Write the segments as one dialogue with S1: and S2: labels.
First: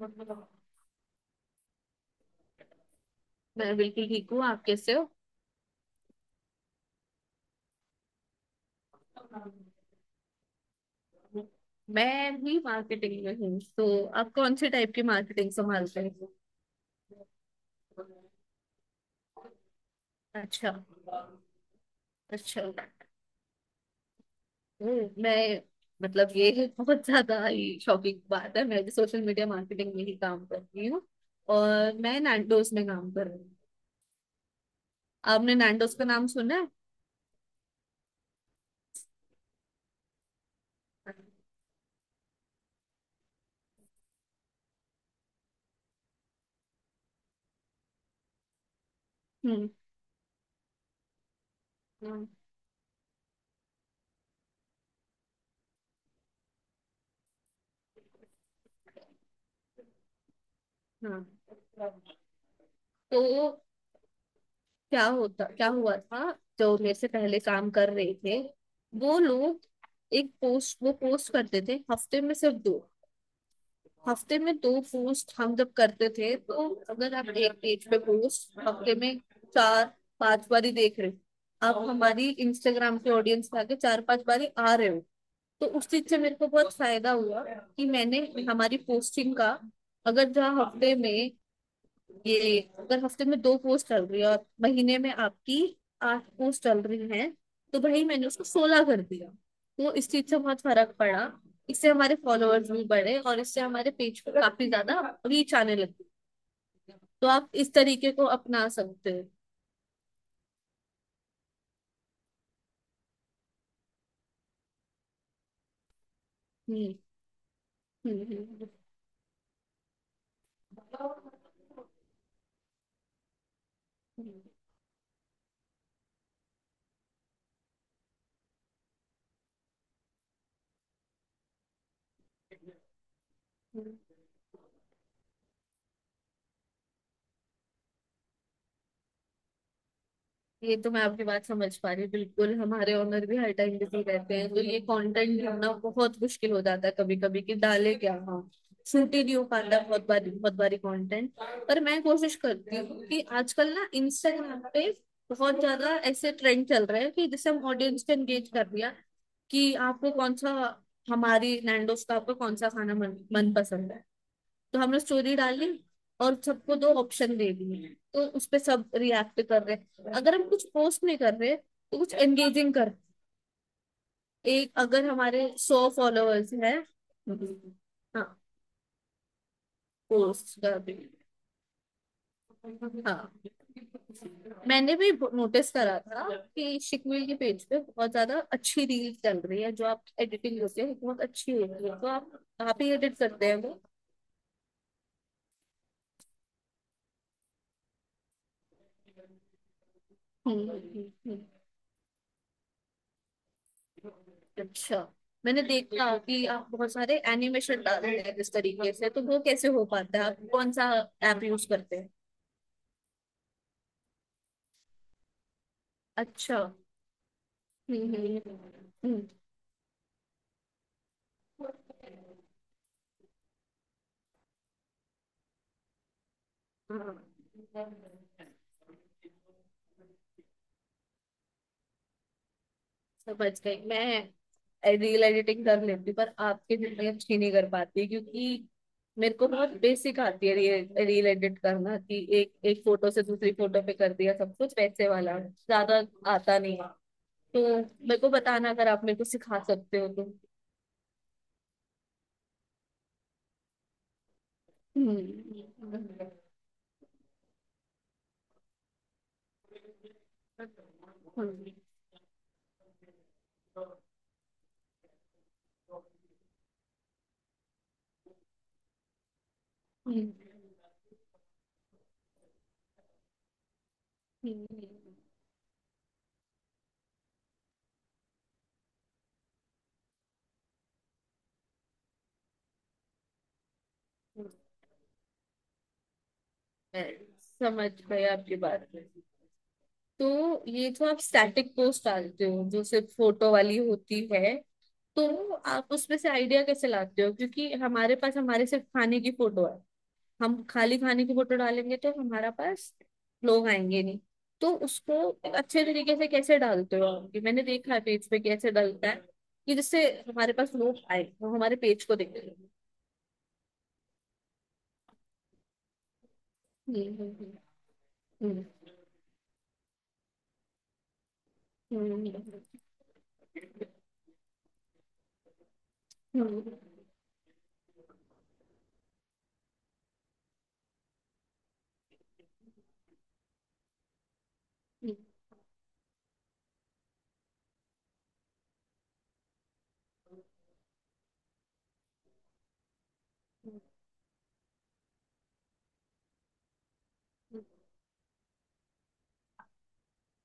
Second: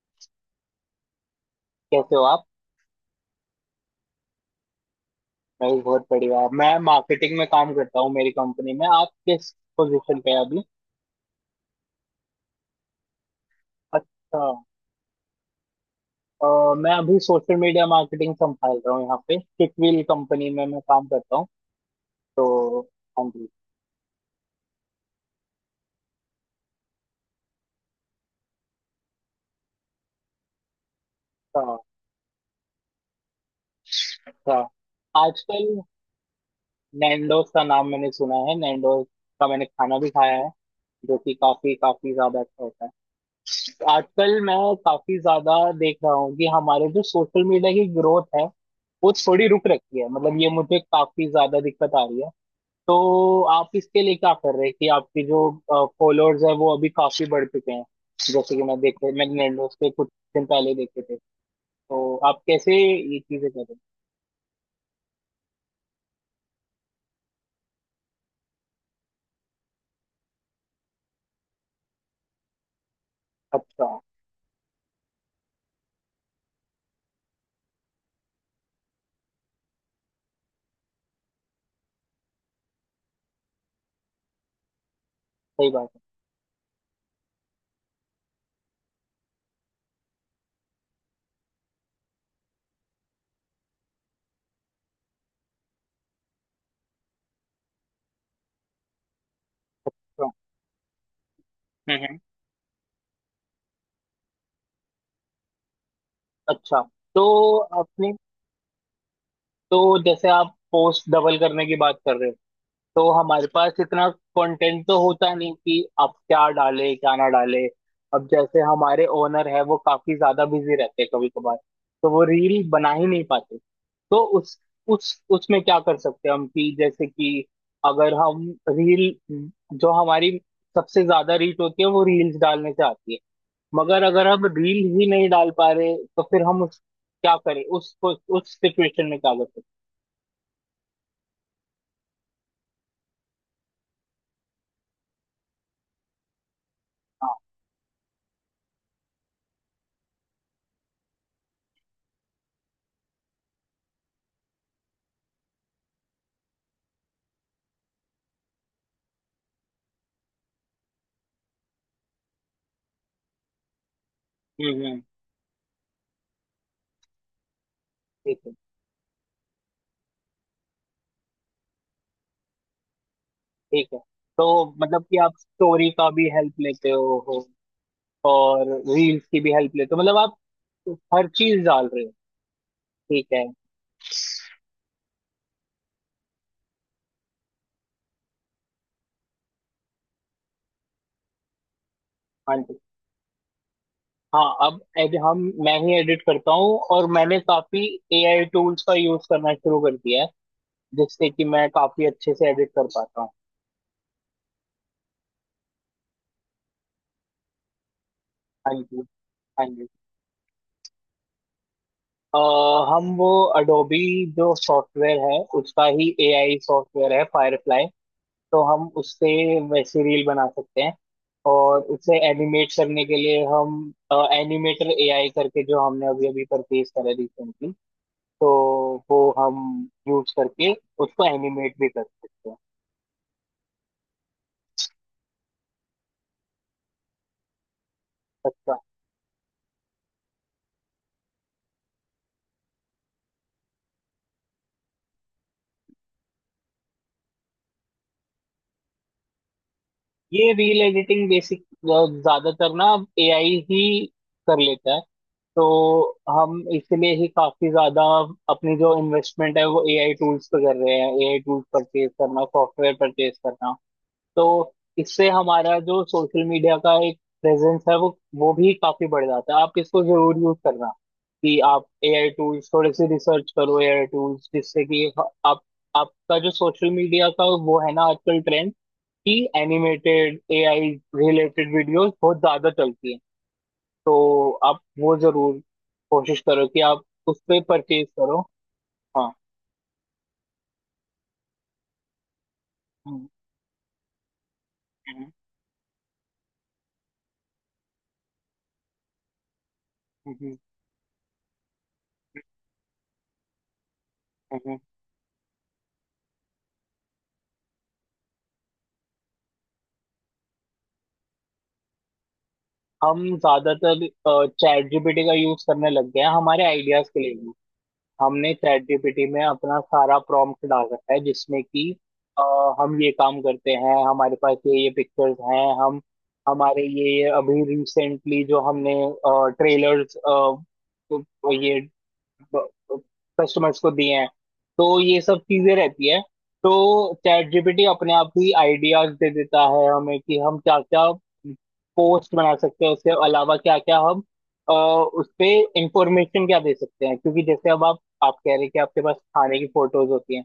S1: मैं
S2: कैसे हो आप?
S1: बिल्कुल ठीक हूँ। आप कैसे हो?
S2: मैं भी बहुत बढ़िया। मैं मार्केटिंग में काम करता हूँ मेरी कंपनी में। आप किस पोजीशन पे हैं अभी?
S1: मैं भी मार्केटिंग में हूँ, तो आप
S2: अच्छा।
S1: कौन से टाइप की मार्केटिंग संभालते हैं?
S2: मैं अभी सोशल मीडिया मार्केटिंग संभाल रहा हूँ, यहाँ पे किकविल कंपनी में
S1: अच्छा।
S2: मैं काम करता हूँ।
S1: अच्छा।
S2: तो, हाँ जी।
S1: मैं मतलब ये बहुत ज्यादा ही शॉकिंग बात है। मैं भी सोशल मीडिया मार्केटिंग में ही काम कर रही हूँ
S2: अच्छा,
S1: और मैं नैंडोस में काम कर रही हूँ।
S2: अच्छा।
S1: आपने
S2: आजकल
S1: नैंडोस का नाम सुना है?
S2: नैंडोज का नाम मैंने सुना है। नैंडोज का मैंने खाना भी खाया है, जो कि काफी काफी ज्यादा अच्छा होता है। आजकल मैं काफी ज्यादा देख रहा हूँ कि हमारे जो सोशल मीडिया की ग्रोथ है वो थोड़ी रुक
S1: हम्म।
S2: रखी है। मतलब ये मुझे काफी ज्यादा दिक्कत आ रही
S1: हम्म।
S2: है। तो आप इसके लिए क्या कर रहे हैं कि आपकी जो फॉलोअर्स है वो अभी काफी बढ़ चुके हैं? जैसे कि मैं देखे, मैंने Nandos पे कुछ दिन पहले देखे थे।
S1: हाँ,
S2: तो आप कैसे
S1: तो
S2: ये चीजें कर रहे हैं?
S1: क्या हुआ था, जो मेरे से पहले काम कर रहे थे वो लोग एक पोस्ट वो पोस्ट करते थे हफ्ते में सिर्फ 2।
S2: अच्छा।
S1: हफ्ते में 2 पोस्ट हम जब करते थे, तो अगर आप एक पेज पे पोस्ट हफ्ते में चार पांच बारी देख रहे हो, आप हमारी इंस्टाग्राम के ऑडियंस में आके चार पांच बारी आ रहे हो। तो
S2: सही
S1: उस
S2: बात है।
S1: चीज से मेरे को बहुत फायदा हुआ कि मैंने हमारी पोस्टिंग का अगर जहाँ हफ्ते में ये अगर हफ्ते में 2 पोस्ट चल रही है और महीने में आपकी 8 पोस्ट चल रही हैं, तो भाई मैंने उसको 16 कर दिया। तो इस
S2: हाँ।
S1: चीज से बहुत फर्क पड़ा। इससे
S2: हम्म,
S1: हमारे फॉलोअर्स भी बढ़े और इससे हमारे पेज पे काफी ज्यादा रीच आने लगी।
S2: अच्छा। तो
S1: तो आप इस तरीके
S2: आपने
S1: को अपना सकते हो।
S2: तो जैसे आप पोस्ट डबल करने की बात कर रहे हो, तो हमारे पास इतना कंटेंट तो होता नहीं कि अब क्या डाले
S1: हम्म।
S2: क्या ना डाले।
S1: हम्म।
S2: अब
S1: हम्म।
S2: जैसे हमारे ओनर है वो काफी ज्यादा बिजी रहते हैं कभी कभार, तो वो रील बना ही नहीं पाते। तो
S1: हम्म,
S2: उस उसमें क्या कर सकते हैं हम, कि जैसे कि अगर हम रील, जो हमारी सबसे ज्यादा रीच होती है वो रील्स डालने से आती है,
S1: हम्म।
S2: मगर अगर हम रील ही नहीं डाल पा रहे, तो फिर हम उस क्या करें उस सिचुएशन में क्या कर सकते
S1: ये तो मैं आपकी बात समझ पा रही हूँ, बिल्कुल। हमारे ओनर भी हर टाइम बिजी रहते हैं, तो ये कंटेंट ढूंढना बहुत मुश्किल हो जाता है कभी
S2: हैं? हाँ।
S1: कभी, कि डाले क्या हम। शूट ही नहीं हो पाता बहुत बारी, बहुत बारी कंटेंट। पर मैं कोशिश करती हूँ कि आजकल ना इंस्टाग्राम पे बहुत ज्यादा ऐसे ट्रेंड चल रहे हैं कि जिससे हम ऑडियंस को एंगेज कर दिया, कि आपको कौन सा, हमारी नैंडोस का आपको कौन सा खाना मन पसंद है। तो
S2: हम्म,
S1: हमने
S2: हम्म।
S1: स्टोरी डाली और सबको 2 ऑप्शन दे दिए, तो
S2: ठीक
S1: उस
S2: है,
S1: पे सब रिएक्ट कर रहे हैं। अगर हम कुछ पोस्ट नहीं कर रहे तो कुछ एंगेजिंग कर।
S2: ठीक है। तो
S1: एक
S2: मतलब
S1: अगर
S2: कि आप
S1: हमारे 100
S2: स्टोरी का भी
S1: फॉलोअर्स
S2: हेल्प
S1: है।
S2: लेते हो,
S1: हाँ।
S2: और रील्स की भी हेल्प लेते हो, मतलब आप
S1: पोस्ट कर भी।
S2: हर चीज डाल रहे हो। ठीक
S1: हाँ,
S2: है।
S1: मैंने भी नोटिस करा था कि शिकवीर के पेज पे बहुत ज्यादा अच्छी रील चल रही है, जो आप एडिटिंग होती है बहुत अच्छी होती है। तो आप
S2: हाँ जी।
S1: आप ही एडिट करते हैं वो?
S2: हाँ। अब एड, हम मैं ही एडिट करता हूँ, और मैंने काफी एआई टूल्स का यूज करना शुरू कर दिया है,
S1: हम्म, हम्म,
S2: जिससे कि
S1: हम्म।
S2: मैं काफी अच्छे से एडिट कर पाता हूँ।
S1: अच्छा, मैंने देखा कि आप बहुत सारे एनिमेशन डालते हैं इस
S2: हाँ
S1: तरीके
S2: जी,
S1: से, तो वो
S2: हाँ
S1: कैसे हो
S2: जी।
S1: पाता है? आप कौन सा ऐप यूज करते हैं?
S2: अ, हम वो अडोबी जो सॉफ्टवेयर है उसका ही एआई
S1: अच्छा।
S2: सॉफ्टवेयर है, फायरफ्लाई।
S1: हम्म।
S2: तो हम
S1: हम्म।
S2: उससे वैसे रील बना सकते हैं। और उसे एनिमेट करने के लिए हम एनिमेटर एआई करके, जो हमने अभी अभी परचेज करा
S1: हम्म।
S2: रिसेंटली, तो वो हम यूज करके उसको एनिमेट भी कर सकते हैं।
S1: समझ गई मैं। रील एडिटिंग कर लेती हूँ, पर आपके जितनी अच्छी नहीं कर पाती, क्योंकि
S2: अच्छा।
S1: मेरे को बहुत बेसिक आती है रील, रील एडिट करना कि एक एक फोटो से दूसरी फोटो पे कर दिया। सब कुछ वैसे वाला ज्यादा आता नहीं, तो मेरे को बताना अगर आप मेरे को सिखा सकते हो तो।
S2: ये रील एडिटिंग बेसिक ज्यादातर ना एआई ही कर लेता है। तो
S1: हम्म।
S2: हम इसलिए ही काफी ज्यादा अपनी जो इन्वेस्टमेंट है वो एआई टूल्स पे कर रहे हैं, एआई टूल्स
S1: हम्म,
S2: परचेज करना, सॉफ्टवेयर परचेज करना। तो इससे हमारा जो सोशल मीडिया का एक प्रेजेंस है वो भी काफी बढ़ जाता है। आप इसको जरूर यूज करना, कि आप एआई टूल्स थोड़े से रिसर्च करो, एआई टूल्स,
S1: हम्म,
S2: जिससे कि आप, आपका जो सोशल मीडिया का वो है ना, आजकल ट्रेंड कि एनिमेटेड एआई रिलेटेड वीडियोस बहुत ज्यादा चलती हैं, तो आप वो जरूर कोशिश करो कि आप
S1: मैं
S2: उस पे
S1: समझ
S2: परचेज
S1: गए
S2: करो।
S1: आपकी बात।
S2: हाँ।
S1: तो ये जो आप स्टैटिक पोस्ट डालते हो, जो सिर्फ
S2: हम्म,
S1: फोटो वाली होती है,
S2: हम्म,
S1: तो आप उसमें से आइडिया कैसे लाते हो? क्योंकि हमारे पास हमारे सिर्फ खाने की फोटो है।
S2: हम्म,
S1: हम खाली खाने की फोटो डालेंगे तो हमारा पास लोग आएंगे नहीं। तो
S2: हम्म।
S1: उसको अच्छे तरीके से कैसे डालते हो आप? कि मैंने देखा है पेज पे कैसे डालता है, कि जिससे हमारे पास लोग आए, वो हमारे पेज को देखें।
S2: हम ज्यादातर चैट जीपीटी का यूज करने लग गए हैं हमारे आइडियाज के
S1: हम्म।
S2: लिए भी। हमने
S1: हम्म
S2: चैट जीपीटी में अपना सारा प्रॉम्प्ट डाल रखा है, जिसमें कि
S1: हम्म।
S2: अ,
S1: हम्म।
S2: हम ये काम करते हैं, हमारे पास ये पिक्चर्स हैं। हम
S1: हम्म,
S2: हमारे ये अभी रिसेंटली जो हमने ट्रेलर्स ये कस्टमर्स को दिए हैं, तो
S1: हम्म,
S2: ये सब चीजें रहती है। तो चैट जीपीटी अपने आप ही आइडियाज दे देता है हमें कि हम क्या क्या पोस्ट बना सकते हैं, उसके अलावा क्या
S1: हम्म,
S2: क्या हम, उस पे इंफॉर्मेशन क्या दे सकते हैं। क्योंकि
S1: हम्म,
S2: जैसे अब आप कह रहे हैं कि आपके पास खाने की फोटोज होती हैं,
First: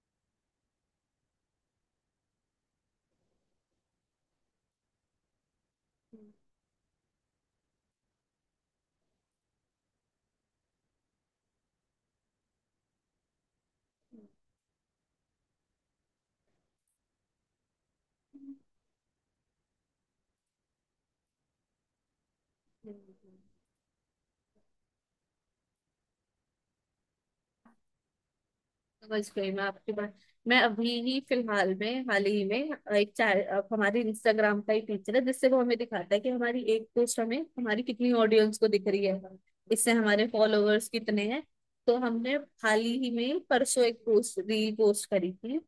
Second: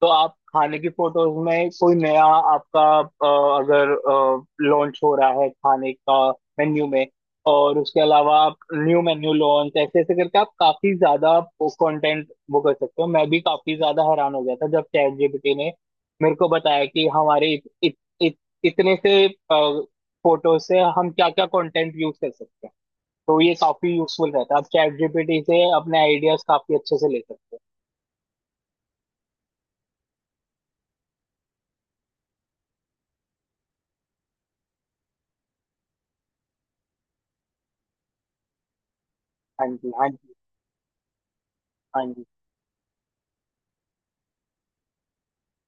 S2: तो आप खाने की फोटोज में कोई नया आपका, अगर लॉन्च हो रहा है खाने का मेन्यू में, और उसके अलावा आप न्यू मेन्यू लॉन्च ऐसे ऐसे करके आप काफी ज्यादा कंटेंट वो कर सकते हो। मैं भी काफी ज्यादा हैरान हो गया था जब चैट जीपीटी ने मेरे को बताया कि हमारे इत, इत, इत, इतने से फोटो से हम क्या क्या कंटेंट यूज कर सकते हैं। तो ये काफी यूजफुल रहता है, आप चैट जीपीटी से अपने आइडियाज काफी अच्छे से ले सकते
S1: समझ गई मैं आपकी बात। मैं अभी ही फिलहाल में, हाल ही में, एक चैट हमारे इंस्टाग्राम का ही फीचर है जिससे वो हमें दिखाता है कि हमारी एक पोस्ट हमें हमारी कितनी ऑडियंस को दिख रही है,
S2: हैं। हाँ जी,
S1: इससे
S2: हाँ
S1: हमारे
S2: जी,
S1: फॉलोअर्स कितने हैं। तो
S2: हाँ जी।
S1: हमने हाल ही में परसों एक पोस्ट, रील पोस्ट करी थी,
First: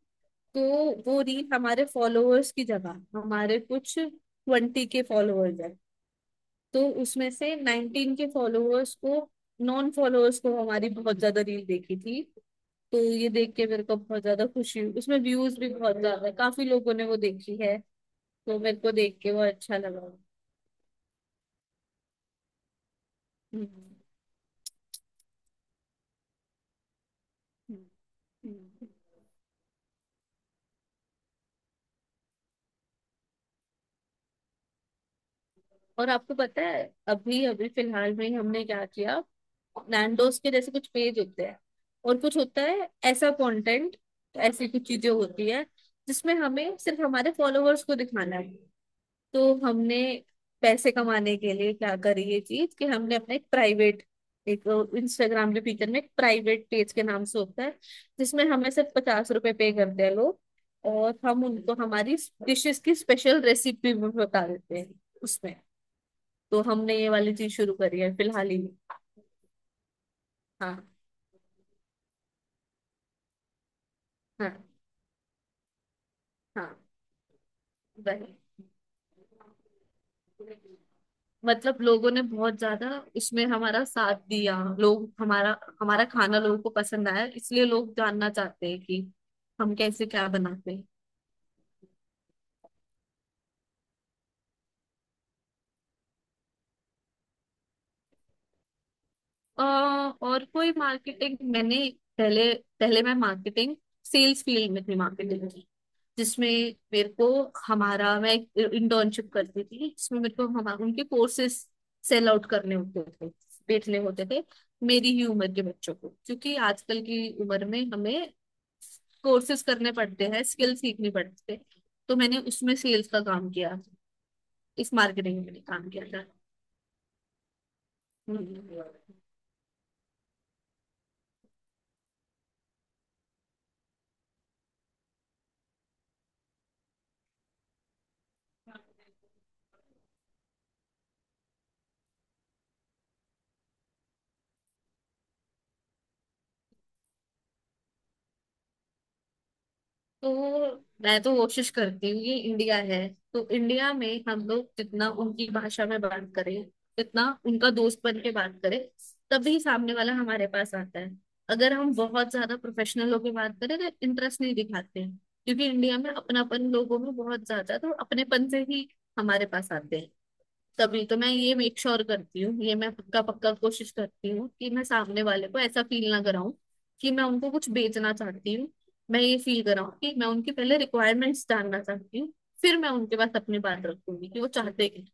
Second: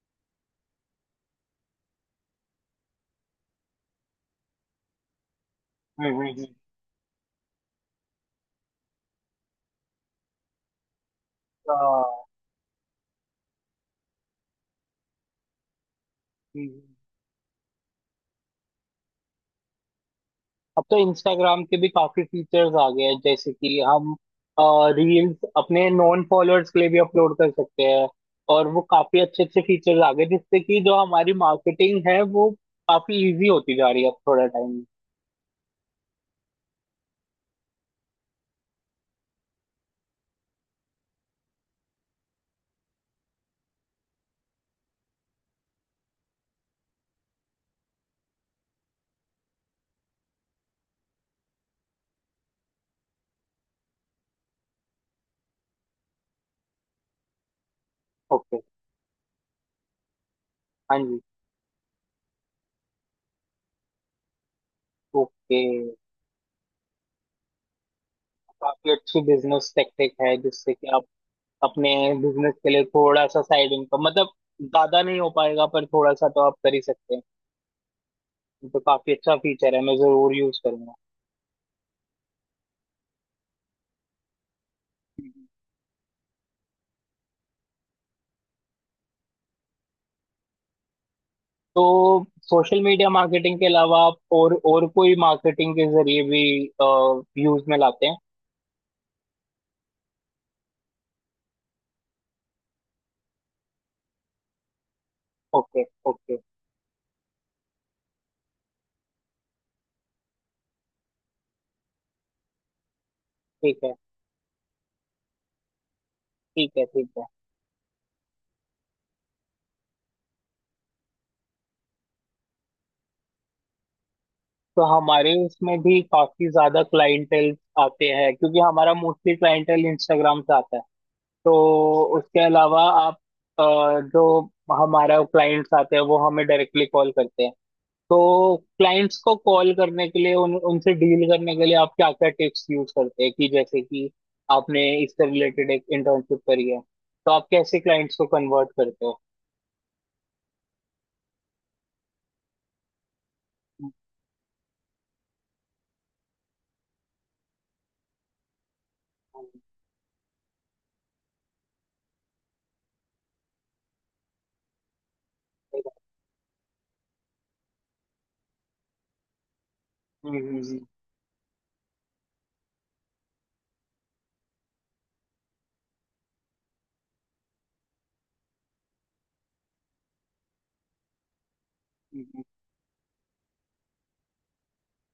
S1: तो वो रील हमारे फॉलोअर्स की जगह, हमारे कुछ 20 के फॉलोअर्स हैं,
S2: हम्म, हम्म,
S1: तो उसमें से 19 के फॉलोअर्स को, नॉन फॉलोअर्स को हमारी बहुत ज्यादा रील देखी थी।
S2: हाँ।
S1: तो ये देख के मेरे को बहुत ज्यादा खुशी हुई। उसमें व्यूज भी बहुत ज्यादा है, काफी
S2: हम्म।
S1: लोगों ने वो देखी है। तो मेरे को देख के वो अच्छा लगा।
S2: अब तो इंस्टाग्राम के भी काफी फीचर्स आ गए हैं, जैसे कि
S1: हम्म,
S2: हम रील्स अपने नॉन फॉलोअर्स के लिए भी अपलोड कर सकते
S1: हम्म।
S2: हैं। और वो
S1: हम्म।
S2: काफी अच्छे अच्छे फीचर्स आ गए, जिससे कि जो हमारी मार्केटिंग है वो काफी इजी होती जा रही है अब थोड़ा टाइम।
S1: और आपको पता है अभी अभी फिलहाल में ही हमने क्या किया? नैंडोस के जैसे कुछ पेज होते हैं और कुछ होता है ऐसा कंटेंट, ऐसी कुछ चीजें होती है जिसमें हमें सिर्फ हमारे फॉलोअर्स को दिखाना है। तो हमने पैसे कमाने के लिए क्या करी ये चीज, कि हमने अपना एक प्राइवेट, एक इंस्टाग्राम के फीचर में एक प्राइवेट पेज के नाम से होता है, जिसमें
S2: ओके।
S1: हमें सिर्फ 50 रुपए पे करते हैं लोग,
S2: हाँ
S1: और
S2: जी।
S1: हम उनको हमारी डिशेस की स्पेशल रेसिपी भी बता देते हैं उसमें।
S2: ओके।
S1: तो हमने ये वाली चीज शुरू करी है फिलहाल ही।
S2: काफी अच्छी बिजनेस टेक्निक है, जिससे कि
S1: हाँ।
S2: आप अपने बिजनेस के लिए थोड़ा सा साइड इनकम, मतलब
S1: हाँ।
S2: ज्यादा नहीं हो पाएगा पर थोड़ा सा तो आप
S1: हाँ,
S2: कर ही सकते हैं।
S1: वही।
S2: ये तो काफी अच्छा फीचर है, मैं जरूर यूज करूंगा।
S1: मतलब लोगों ने बहुत ज्यादा उसमें हमारा साथ दिया। लोग हमारा हमारा खाना लोगों को पसंद आया, इसलिए लोग जानना चाहते हैं कि हम कैसे क्या बनाते हैं।
S2: तो सोशल मीडिया मार्केटिंग के अलावा आप और कोई मार्केटिंग के जरिए भी यूज में लाते हैं?
S1: अ, और कोई मार्केटिंग, मैंने पहले, पहले मैं मार्केटिंग, सेल्स फील्ड में थी मार्केटिंग,
S2: ओके, ओके।
S1: जिसमें मेरे को, हमारा मैं इंटर्नशिप करती थी जिसमें मेरे को हमारे उनके कोर्सेस सेल आउट करने होते थे,
S2: ठीक है,
S1: बेचने होते थे, मेरी ही उम्र के बच्चों को, क्योंकि
S2: ठीक है,
S1: आजकल
S2: ठीक है।
S1: की उम्र में हमें कोर्सेज करने पड़ते हैं, स्किल सीखनी पड़ती है। तो मैंने उसमें सेल्स का काम किया,
S2: तो
S1: इस
S2: हमारे
S1: मार्केटिंग में मैंने
S2: उसमें
S1: काम
S2: भी
S1: किया था।
S2: काफी ज्यादा क्लाइंटेल आते हैं, क्योंकि
S1: हम्म।
S2: हमारा मोस्टली क्लाइंटेल इंस्टाग्राम से आता है। तो उसके अलावा आप, अ, जो हमारा क्लाइंट्स आते हैं वो हमें डायरेक्टली कॉल करते हैं। तो क्लाइंट्स को कॉल करने के लिए, उन उनसे डील करने के लिए आप क्या क्या टिप्स यूज करते हैं, कि जैसे कि आपने इससे रिलेटेड एक इंटर्नशिप करी है, तो आप कैसे क्लाइंट्स को कन्वर्ट करते हो?
S1: तो मैं तो कोशिश करती हूँ, ये इंडिया है तो
S2: हम्म,
S1: इंडिया में हम लोग जितना उनकी भाषा में बात करें, जितना उनका दोस्त बन के बात करें, तभी सामने वाला हमारे पास आता है। अगर हम बहुत ज्यादा प्रोफेशनल होकर बात करें तो इंटरेस्ट नहीं दिखाते हैं, क्योंकि इंडिया में अपनापन लोगों में बहुत ज्यादा है, तो अपनेपन से ही हमारे पास आते हैं।
S2: हम्म,
S1: तभी तो मैं ये मेक श्योर करती हूँ, ये मैं पक्का पक्का कोशिश करती हूँ कि मैं सामने वाले को ऐसा फील ना कराऊं कि मैं उनको कुछ बेचना चाहती हूँ। मैं ये फील कराऊं कि मैं उनकी पहले रिक्वायरमेंट्स जानना चाहती
S2: हम्म,
S1: हूँ,
S2: हम्म।
S1: फिर मैं उनके पास अपनी बात रखूंगी कि वो चाहते क्या।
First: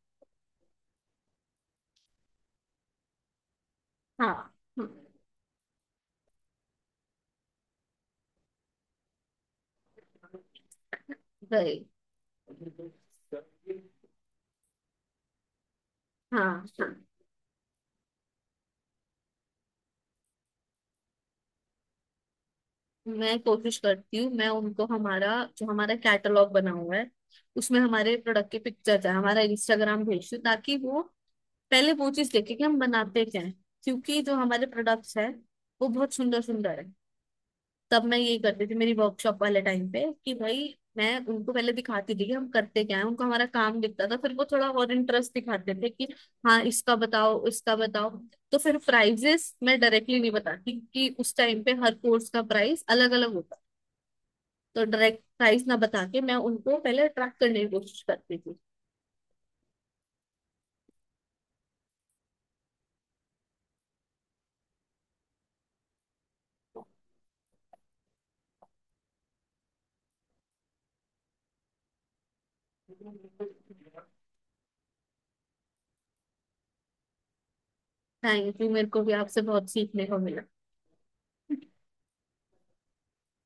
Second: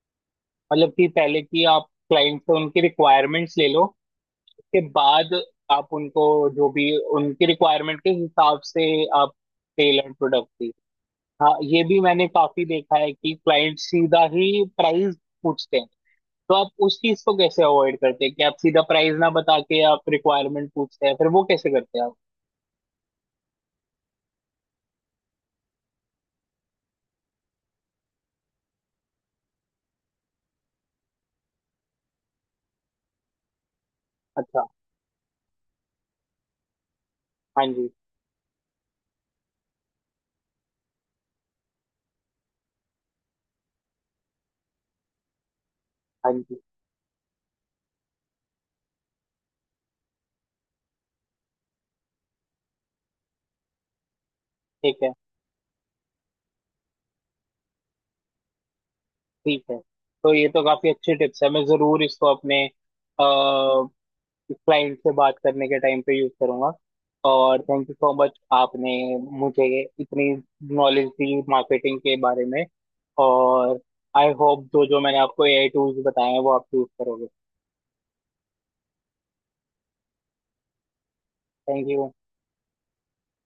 S2: मतलब कि पहले कि आप क्लाइंट से उनकी रिक्वायरमेंट्स ले लो,
S1: हाँ
S2: उसके बाद आप उनको, जो भी उनकी रिक्वायरमेंट के हिसाब से, आप टेलर प्रोडक्ट दी। हाँ,
S1: गए।
S2: ये भी मैंने काफी देखा है कि क्लाइंट सीधा ही प्राइस पूछते हैं।
S1: हाँ,
S2: तो
S1: हाँ।
S2: आप उस चीज को कैसे अवॉइड करते हैं कि आप सीधा प्राइस ना बता के आप रिक्वायरमेंट पूछते हैं, फिर वो कैसे करते हैं आप?
S1: मैं कोशिश करती हूँ, मैं उनको हमारा, जो हमारा कैटलॉग बना हुआ है, उसमें हमारे प्रोडक्ट की पिक्चर है, हमारा इंस्टाग्राम भेजती हूँ ताकि वो पहले वो चीज देखे कि हम बनाते क्या है, क्योंकि जो हमारे
S2: अच्छा।
S1: प्रोडक्ट्स हैं वो बहुत सुंदर सुंदर है।
S2: हाँ जी,
S1: तब मैं यही करती थी मेरी वर्कशॉप वाले टाइम पे कि भाई, मैं उनको पहले दिखाती थी कि हम करते क्या है, उनको हमारा काम दिखता था फिर वो थोड़ा और इंटरेस्ट दिखाते थे कि
S2: हाँ जी।
S1: हाँ इसका बताओ, इसका बताओ। तो फिर प्राइजेस मैं डायरेक्टली नहीं बताती कि उस टाइम पे हर कोर्स का प्राइस अलग अलग होता। तो
S2: ठीक है,
S1: डायरेक्ट प्राइस ना बता के मैं उनको पहले अट्रैक्ट करने की कोशिश करती थी।
S2: ठीक है। तो ये तो काफी अच्छी टिप्स है, मैं जरूर इसको अपने क्लाइंट से बात करने के टाइम पे यूज करूंगा। और थैंक यू सो मच, आपने मुझे इतनी नॉलेज दी मार्केटिंग के बारे में। और आई होप जो जो मैंने आपको एआई टूल्स बताए हैं वो आप यूज करोगे।
S1: थैंक यू, मेरे को भी आपसे बहुत सीखने को मिला।
S2: Thank you.